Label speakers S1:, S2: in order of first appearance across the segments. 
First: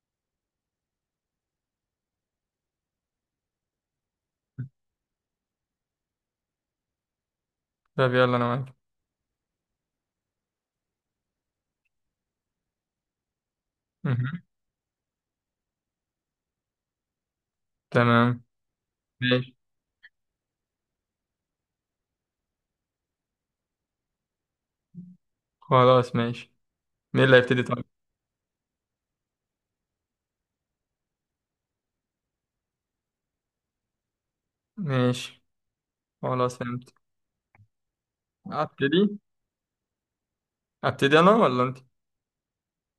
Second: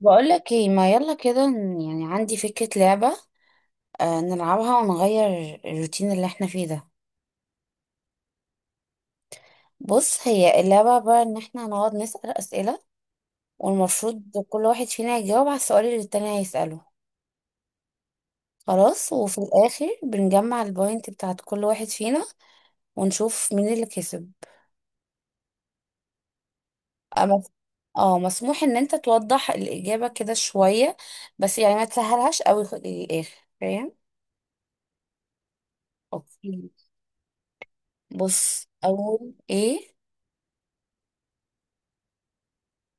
S1: بقولك ايه؟ ما يلا كده يعني عندي فكرة لعبة. آه، نلعبها ونغير الروتين اللي احنا فيه ده.
S2: طب يلا انا معاك.
S1: بص، هي اللعبة عبارة ان احنا هنقعد نسأل أسئلة، والمفروض
S2: مهم.
S1: كل واحد فينا يجاوب على السؤال اللي التاني هيسأله.
S2: تمام.
S1: خلاص، وفي
S2: ماشي.
S1: الآخر بنجمع البوينت بتاعت كل واحد فينا ونشوف مين اللي كسب.
S2: خلاص ماشي. مين اللي
S1: أما
S2: هيبتدي طيب؟
S1: اه، مسموح ان انت توضح الإجابة كده شوية، بس يعني ما تسهلهاش قوي للآخر، فاهم؟
S2: ماشي. خلاص
S1: اوكي.
S2: فهمت.
S1: بص
S2: ابتدي.
S1: اول ايه.
S2: ابتدي انا ولا انت؟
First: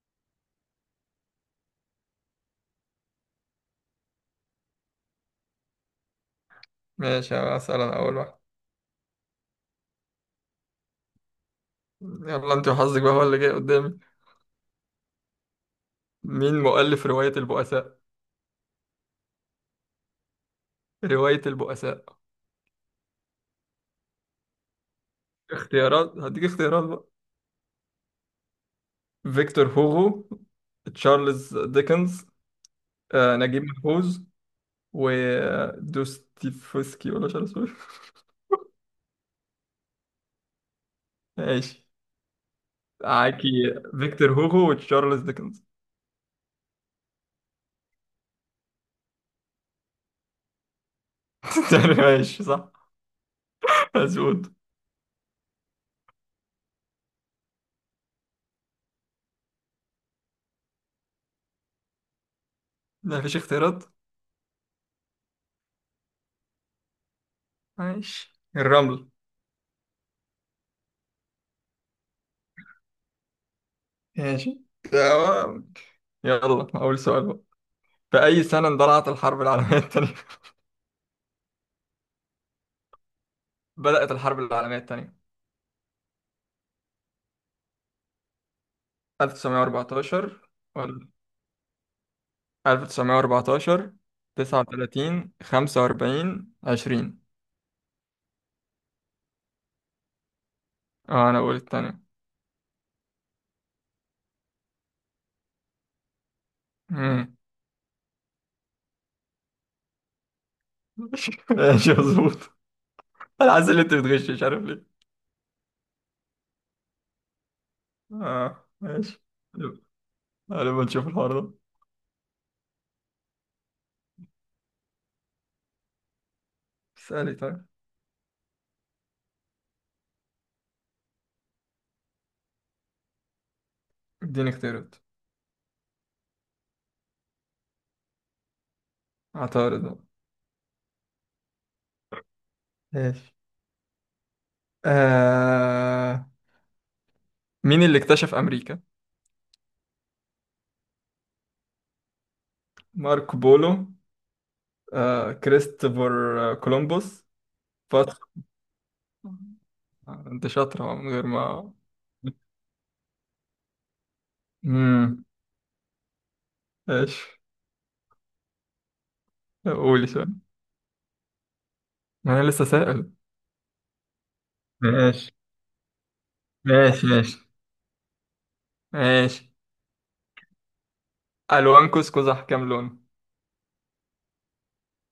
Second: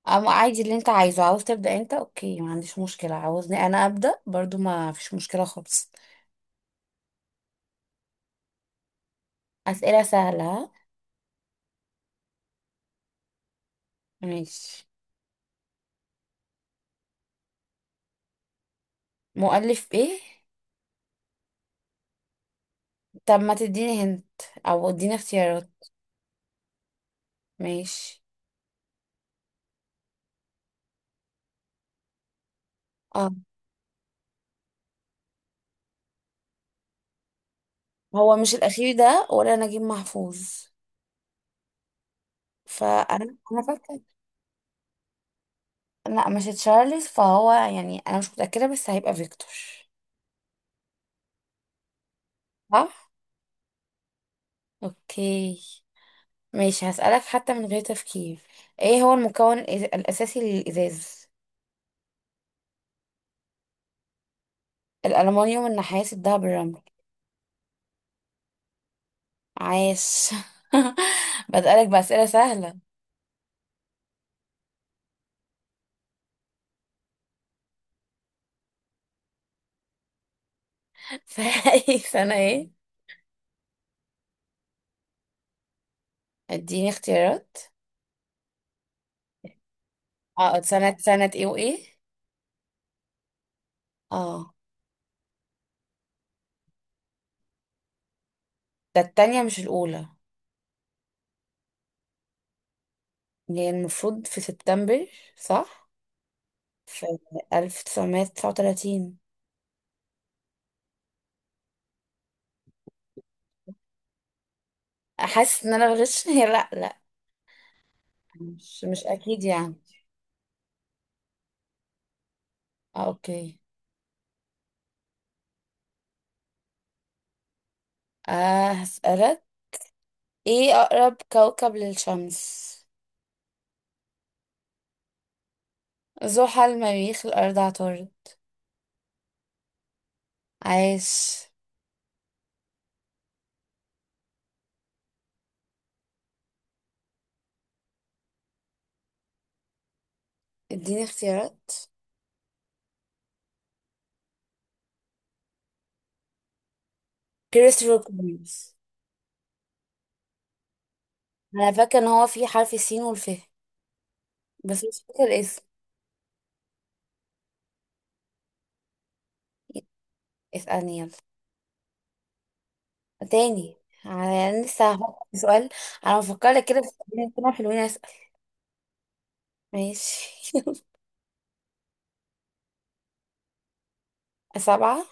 S1: أما عادي، اللي انت عايزه، عاوز تبدأ انت اوكي، ما عنديش مشكلة، عاوزني انا أبدأ برضو ما فيش مشكلة خالص.
S2: ماشي. اسال انا اول واحد.
S1: أسئلة سهلة ها؟
S2: يلا انت وحظك بقى هو اللي جاي قدامي.
S1: ماشي.
S2: مين مؤلف رواية البؤساء؟
S1: مؤلف ايه؟
S2: رواية البؤساء.
S1: طب ما تديني هنت، او اديني اختيارات.
S2: اختيارات؟ هديك اختيارات بقى.
S1: ماشي.
S2: فيكتور هوغو، تشارلز ديكنز،
S1: اه،
S2: نجيب محفوظ، ودوستيفسكي، ولا مش عارف اسمه إيه.
S1: هو مش الاخير ده ولا نجيب محفوظ؟
S2: ماشي.
S1: فانا
S2: معاكي.
S1: انا فاكره.
S2: فيكتور هوغو وتشارلز ديكنز.
S1: لا مش تشارلز، فهو يعني انا مش متأكدة بس هيبقى فيكتور.
S2: ماشي صح.
S1: صح.
S2: مظبوط.
S1: اوكي. ماشي، هسألك حتى من غير تفكير. ايه هو المكون الاساسي للازاز؟
S2: مفيش اختيارات؟
S1: الألمنيوم، النحاس، الدهب، الرمل.
S2: ماشي الرمل.
S1: عاش. بسألك بأسئلة سهلة.
S2: ماشي. تمام. يلا أول سؤال بقى. في أي سنة اندلعت الحرب العالمية الثانية؟
S1: فأي سنة ايه؟
S2: بدأت الحرب العالمية الثانية.
S1: اديني اختيارات.
S2: 1914.
S1: اه سنة
S2: ولا
S1: سنة ايه وايه؟
S2: 1914،
S1: اه،
S2: 39، 45، 20.
S1: ده التانية مش الأولى.
S2: اه أنا أقول الثانية.
S1: يعني المفروض في سبتمبر، صح؟ في
S2: مم.
S1: 1939.
S2: ماشي مظبوط. أنا حاسس إن أنت بتغش، مش عارف ليه.
S1: حاسس ان انا بغش؟ هي لا،
S2: اه
S1: مش
S2: ماشي.
S1: اكيد يعني.
S2: يلا، غالبا نشوف الحوار ده.
S1: آه اوكي.
S2: اسألي طيب.
S1: آه هسألك، ايه أقرب كوكب للشمس؟
S2: اديني اختيارات.
S1: زحل، مريخ، الأرض، عطارد.
S2: عطارد.
S1: عاش.
S2: ماشي. آه... مين اللي اكتشف أمريكا؟
S1: اديني اختيارات.
S2: ماركو بولو، كريستوفر، كولومبوس،
S1: كريستوفر
S2: باسكو،
S1: كولومبوس.
S2: أنت شاطرة من غير
S1: انا
S2: ما…
S1: فاكره ان هو في حرف السين والف، بس مش فاكره
S2: امم.
S1: الاسم.
S2: ماشي. قولي سؤال.
S1: اسألني يلا.
S2: ما أنا لسه سائل.
S1: تاني، انا لسه هفكر
S2: ماشي
S1: في سؤال. انا بفكر لك كده، بس
S2: ماشي.
S1: خلينا
S2: ماشي
S1: كده حلوين، اسأل.
S2: ماشي.
S1: ماشي.
S2: ألوان كوس قزح كام لون؟
S1: سبعة.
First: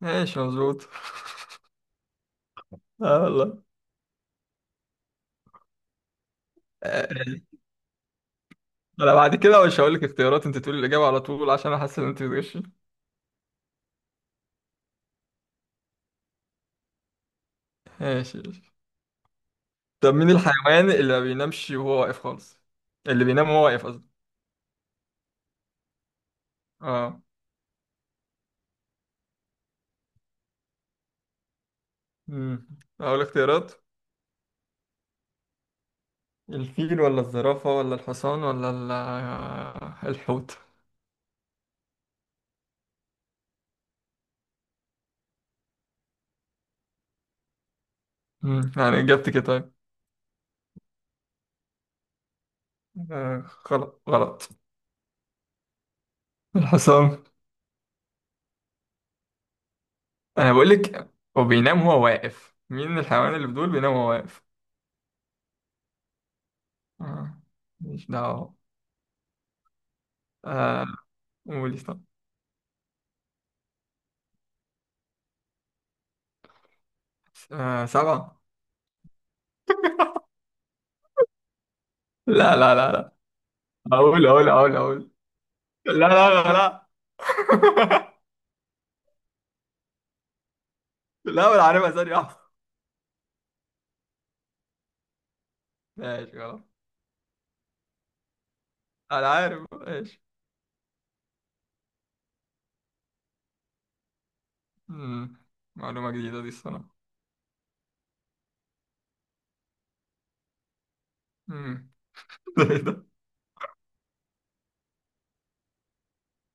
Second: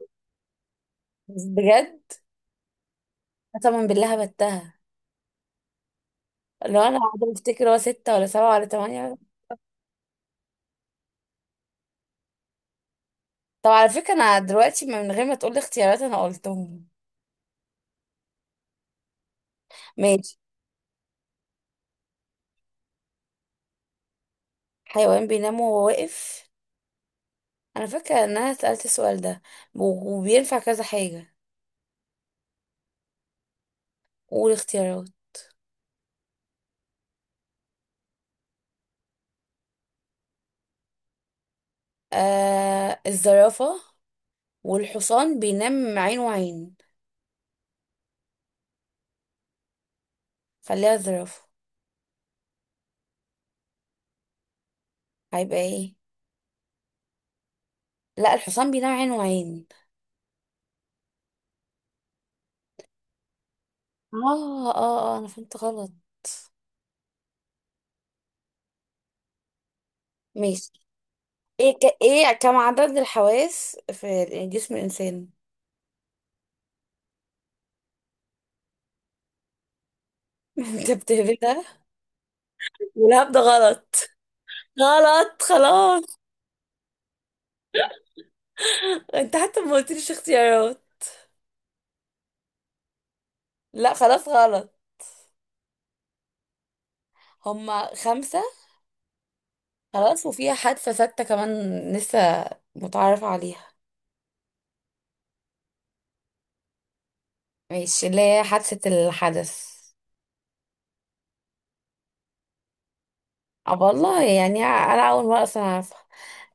S2: ماشي مظبوط.
S1: بس بجد،
S2: اه والله.
S1: قسما بالله بتها، لو انا قاعدة
S2: آه،
S1: بفتكر هو ستة ولا سبعة ولا
S2: انا
S1: تمانية.
S2: بعد كده مش هقول لك اختيارات، انت تقولي الاجابه على طول عشان احس ان انت بتغشي.
S1: طب على فكرة انا دلوقتي من غير ما تقولي اختيارات انا قلتهم.
S2: ماشي. طب مين
S1: ماشي.
S2: الحيوان اللي ما بينامش وهو واقف خالص؟ اللي بينام وهو واقف قصدي.
S1: حيوان بينام وهو واقف؟
S2: اه.
S1: انا فاكرة ان انا سألت السؤال ده، و- وبينفع كذا حاجة.
S2: امم. اقول اختيارات؟
S1: قول اختيارات.
S2: الفيل ولا الزرافة ولا الحصان ولا الحوت.
S1: آه، الزرافة. والحصان بينام عين وعين.
S2: امم، يعني اجابتك إيه طيب؟
S1: خليها الزرافة.
S2: آه، غلط غلط.
S1: هيبقى ايه؟
S2: الحصان.
S1: لا، الحصان بينام عين وعين.
S2: انا بقول لك، هو بينام وهو واقف. مين الحيوان اللي بدول بينام وهو واقف؟
S1: اه اه اه، انا فهمت غلط.
S2: آه. مش دعوة.
S1: ماشي.
S2: آه. قولي طب.
S1: ايه كم عدد الحواس في جسم الانسان؟
S2: آه. سبعة.
S1: انت بتهبدها،
S2: لا لا لا لا.
S1: والهبد ده غلط.
S2: اقول اقول اقول اقول.
S1: غلط
S2: لا
S1: خلاص.
S2: لا لا لا.
S1: انت حتى ما قلتليش اختيارات.
S2: لا، ولا عارفها ثانية واحدة.
S1: لا خلاص غلط.
S2: ماشي خلاص.
S1: هما خمسة.
S2: أنا عارف ماشي.
S1: خلاص، وفيها حادثة ستة كمان لسه متعرف عليها.
S2: مم. معلومة جديدة دي الصراحة.
S1: ماشي، اللي هي حادثة الحدث.
S2: مم. ده إيه ده؟
S1: اه والله، يعني انا اول مرة اصلا اعرفها.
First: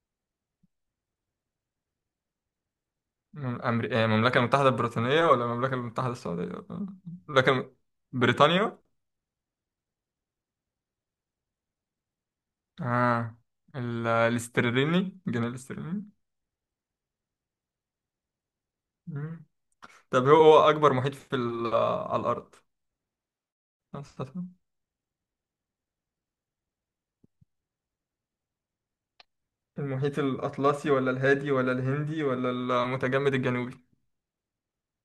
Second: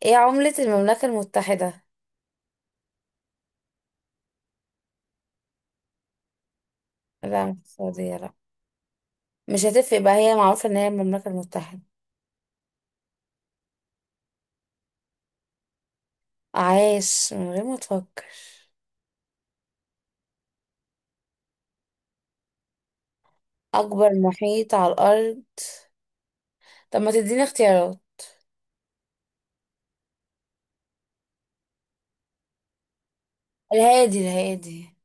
S1: ايه عملة المملكة المتحدة؟
S2: إيه، المملكة المتحدة البريطانية ولا المملكة المتحدة السعودية؟
S1: لا
S2: المملكة
S1: مش
S2: الم...
S1: السعودية، لا.
S2: بريطانيا.
S1: مش هتفرق بقى، هي معروفة ان هي المملكة المتحدة.
S2: آه. الاسترليني، الجنيه الاسترليني.
S1: عايش من غير ما تفكر.
S2: مم. طب، هو أكبر محيط على الأرض؟
S1: اكبر محيط على الارض؟ طب ما تديني اختيارات.
S2: المحيط الأطلسي ولا الهادي ولا الهندي ولا المتجمد الجنوبي؟
S1: الهادي، الهادي.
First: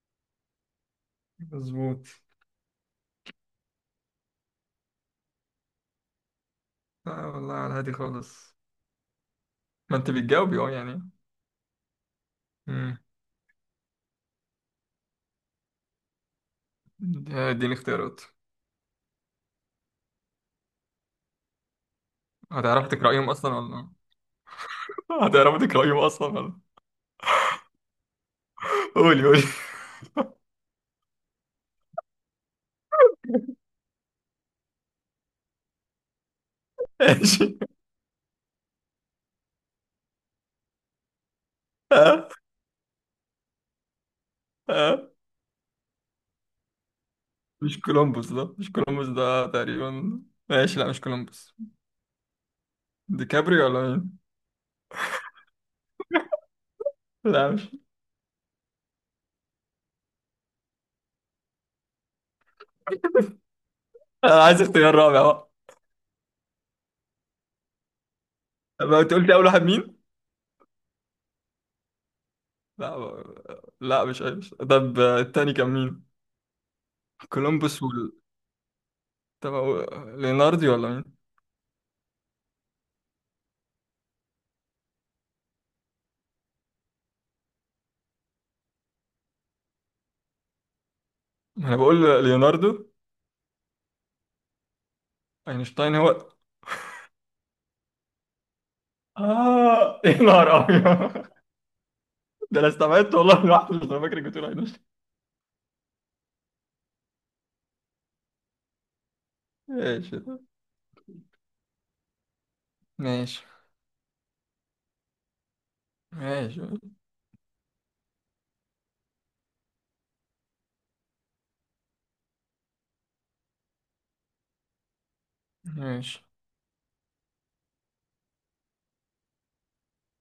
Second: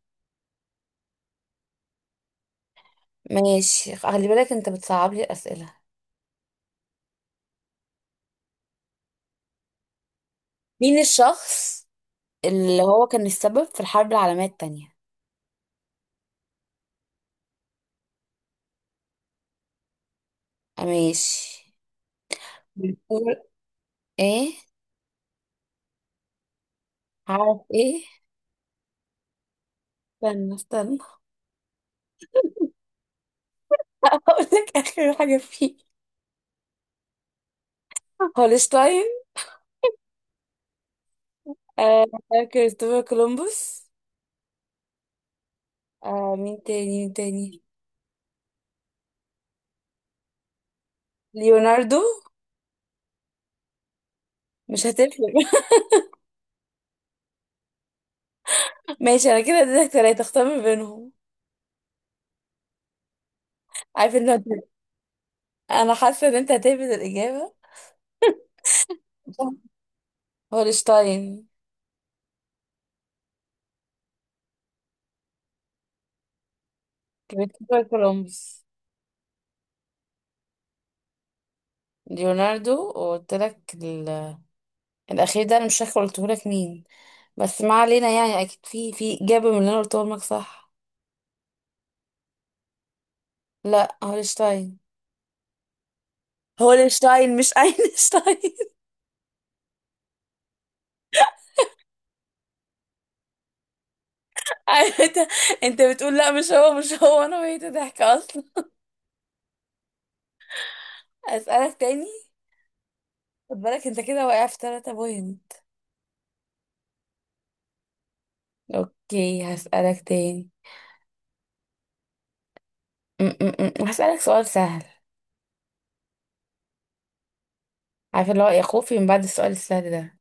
S2: مظبوط.
S1: ماشي، خلي بالك انت بتصعب لي الاسئلة.
S2: لا والله، على الهادي خالص. ما أنت بتجاوبي أه
S1: مين
S2: يعني.
S1: الشخص اللي هو كان السبب في الحرب العالمية التانية؟
S2: دي الاختيارات.
S1: ماشي.
S2: هتعرفي تقرأيهم
S1: بنقول
S2: أصلا ولا…
S1: ايه؟
S2: هتعرفي تقرأيهم أصلا ولا…
S1: عارف ايه.
S2: قولي قولي.
S1: استنى استنى، هقول لك اخر حاجه فيه.
S2: ماشي.
S1: هولشتاين، آه،
S2: آه،
S1: كريستوفر كولومبوس،
S2: آه.
S1: آه مين تاني مين تاني،
S2: مش كولومبوس ده، مش كولومبوس ده تقريبا. ماشي، لا مش كولومبوس.
S1: ليوناردو.
S2: ديكابري ولا مين؟
S1: مش هتفرق.
S2: لا مش…
S1: ماشي، انا كده اديتك ثلاثه اختار ما بينهم. عارف ان
S2: أنا
S1: انت،
S2: عايز اختيار رابع بقى.
S1: انا حاسه ان انت هتهبد الاجابه.
S2: ما أنت قلت أول واحد مين؟
S1: هولشتاين.
S2: لا مش عايز. طب آه، التاني كان مين؟
S1: كريستوفر
S2: كولومبوس وال…
S1: كولومبوس.
S2: طب ليوناردو ولا مين؟
S1: ليوناردو. وقلت لك الاخير ده انا مش فاكره قلته لك مين، بس ما علينا يعني اكيد في اجابه من اللي انا قلتهم لك، صح؟
S2: ما أنا بقول ليوناردو.
S1: لا، هولشتاين.
S2: أينشتاين هو.
S1: هولشتاين مش اينشتاين.
S2: آه يا نهار أبيض. ده انا استبعدت والله لوحدي. مش أنا فاكرك بتقول عين وش.
S1: عارف انت، انت بتقول لا مش هو مش هو، انا بقيت ضحك اصلا.
S2: ماشي طب.
S1: اسالك تاني.
S2: ماشي.
S1: خد بالك انت كده واقع في ثلاثة بوينت.
S2: ماشي
S1: اوكي هسالك تاني. هسالك سؤال سهل.
S2: ماشي.
S1: عارفه اللي هو يا خوفي من بعد السؤال السهل ده.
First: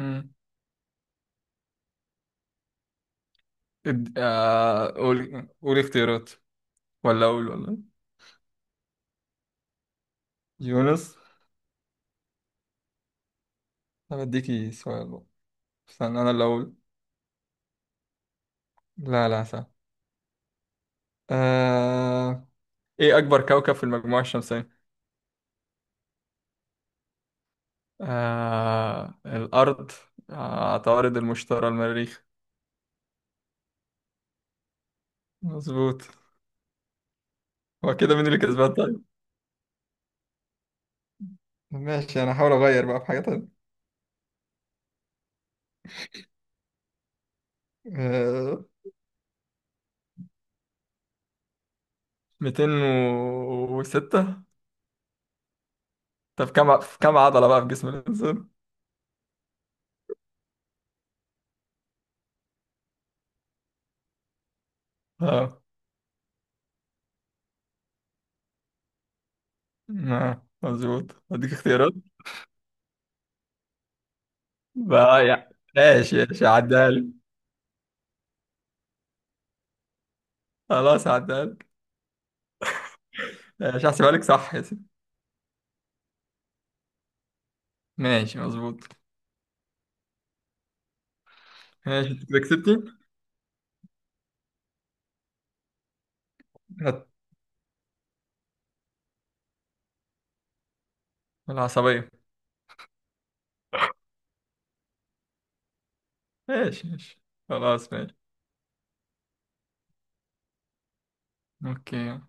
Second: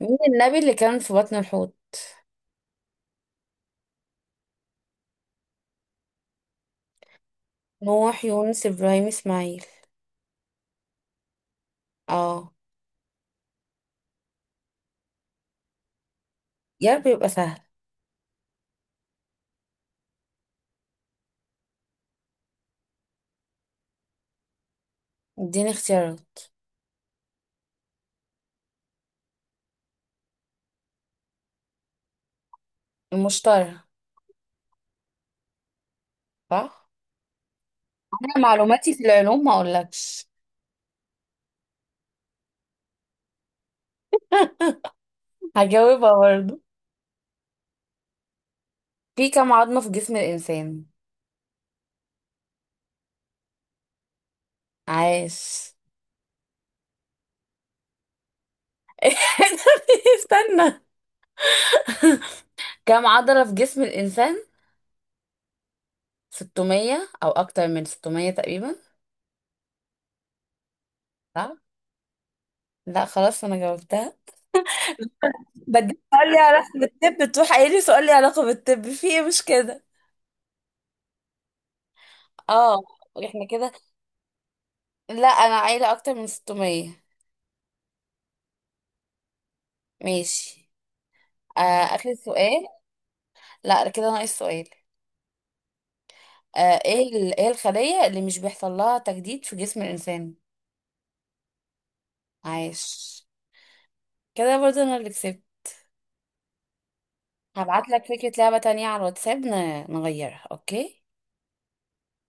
S1: مين النبي اللي كان في بطن الحوت؟
S2: قول قول اختيارات. ولا اقول ولا…
S1: نوح، يونس، ابراهيم، اسماعيل.
S2: يونس.
S1: اه.
S2: طب اديكي سؤال بقى. استنى، انا اللي اقول.
S1: يا رب يبقى سهل.
S2: لا لا، صح. آه... ايه اكبر كوكب في المجموعة الشمسية؟
S1: اديني اختيارات.
S2: آه... الارض، آه... عطارد، المشتري، المريخ.
S1: المشتري.
S2: مظبوط.
S1: صح.
S2: هو كده مين اللي
S1: انا
S2: كسبان
S1: معلوماتي
S2: طيب؟
S1: في العلوم ما اقولكش.
S2: ماشي، انا هحاول اغير بقى في حاجة
S1: هجاوبها برضه.
S2: تانية.
S1: في كم عظمة في جسم الانسان؟
S2: ميتين وستة.
S1: عاش.
S2: طب كم عضلة بقى في جسم الإنسان؟
S1: استنى، كم عضلة في جسم الإنسان؟
S2: اه.
S1: 600 أو أكتر من 600 تقريبا،
S2: مظبوط.
S1: صح؟
S2: أديك اختيارات؟
S1: لا خلاص أنا جاوبتها.
S2: بقى يعني
S1: بدي
S2: ماشي
S1: سؤال لي
S2: ماشي،
S1: علاقة
S2: هعديها لك.
S1: بالطب، تروح قايلي سؤال لي علاقة بالطب في إيه، مش كده؟
S2: خلاص هعديها لك.
S1: اه. احنا كده.
S2: ماشي، هحسبها لك صح يا سيدي.
S1: لا أنا عايلة أكتر من 600.
S2: ماشي مظبوط.
S1: ماشي. آه،
S2: ماشي.
S1: آخر
S2: أنت كده
S1: سؤال.
S2: كسبتي.
S1: لا كده ناقص سؤال. آه
S2: هات.
S1: إيه إيه الخلية اللي مش بيحصل لها تجديد في جسم الإنسان؟
S2: العصبية.
S1: عايش. كده برضه أنا اللي كسبت.
S2: ماشي ماشي.
S1: هبعت
S2: خلاص
S1: لك
S2: ماشي.
S1: فكرة لعبة تانية على الواتساب، نغيرها اوكي؟
S2: أوكي.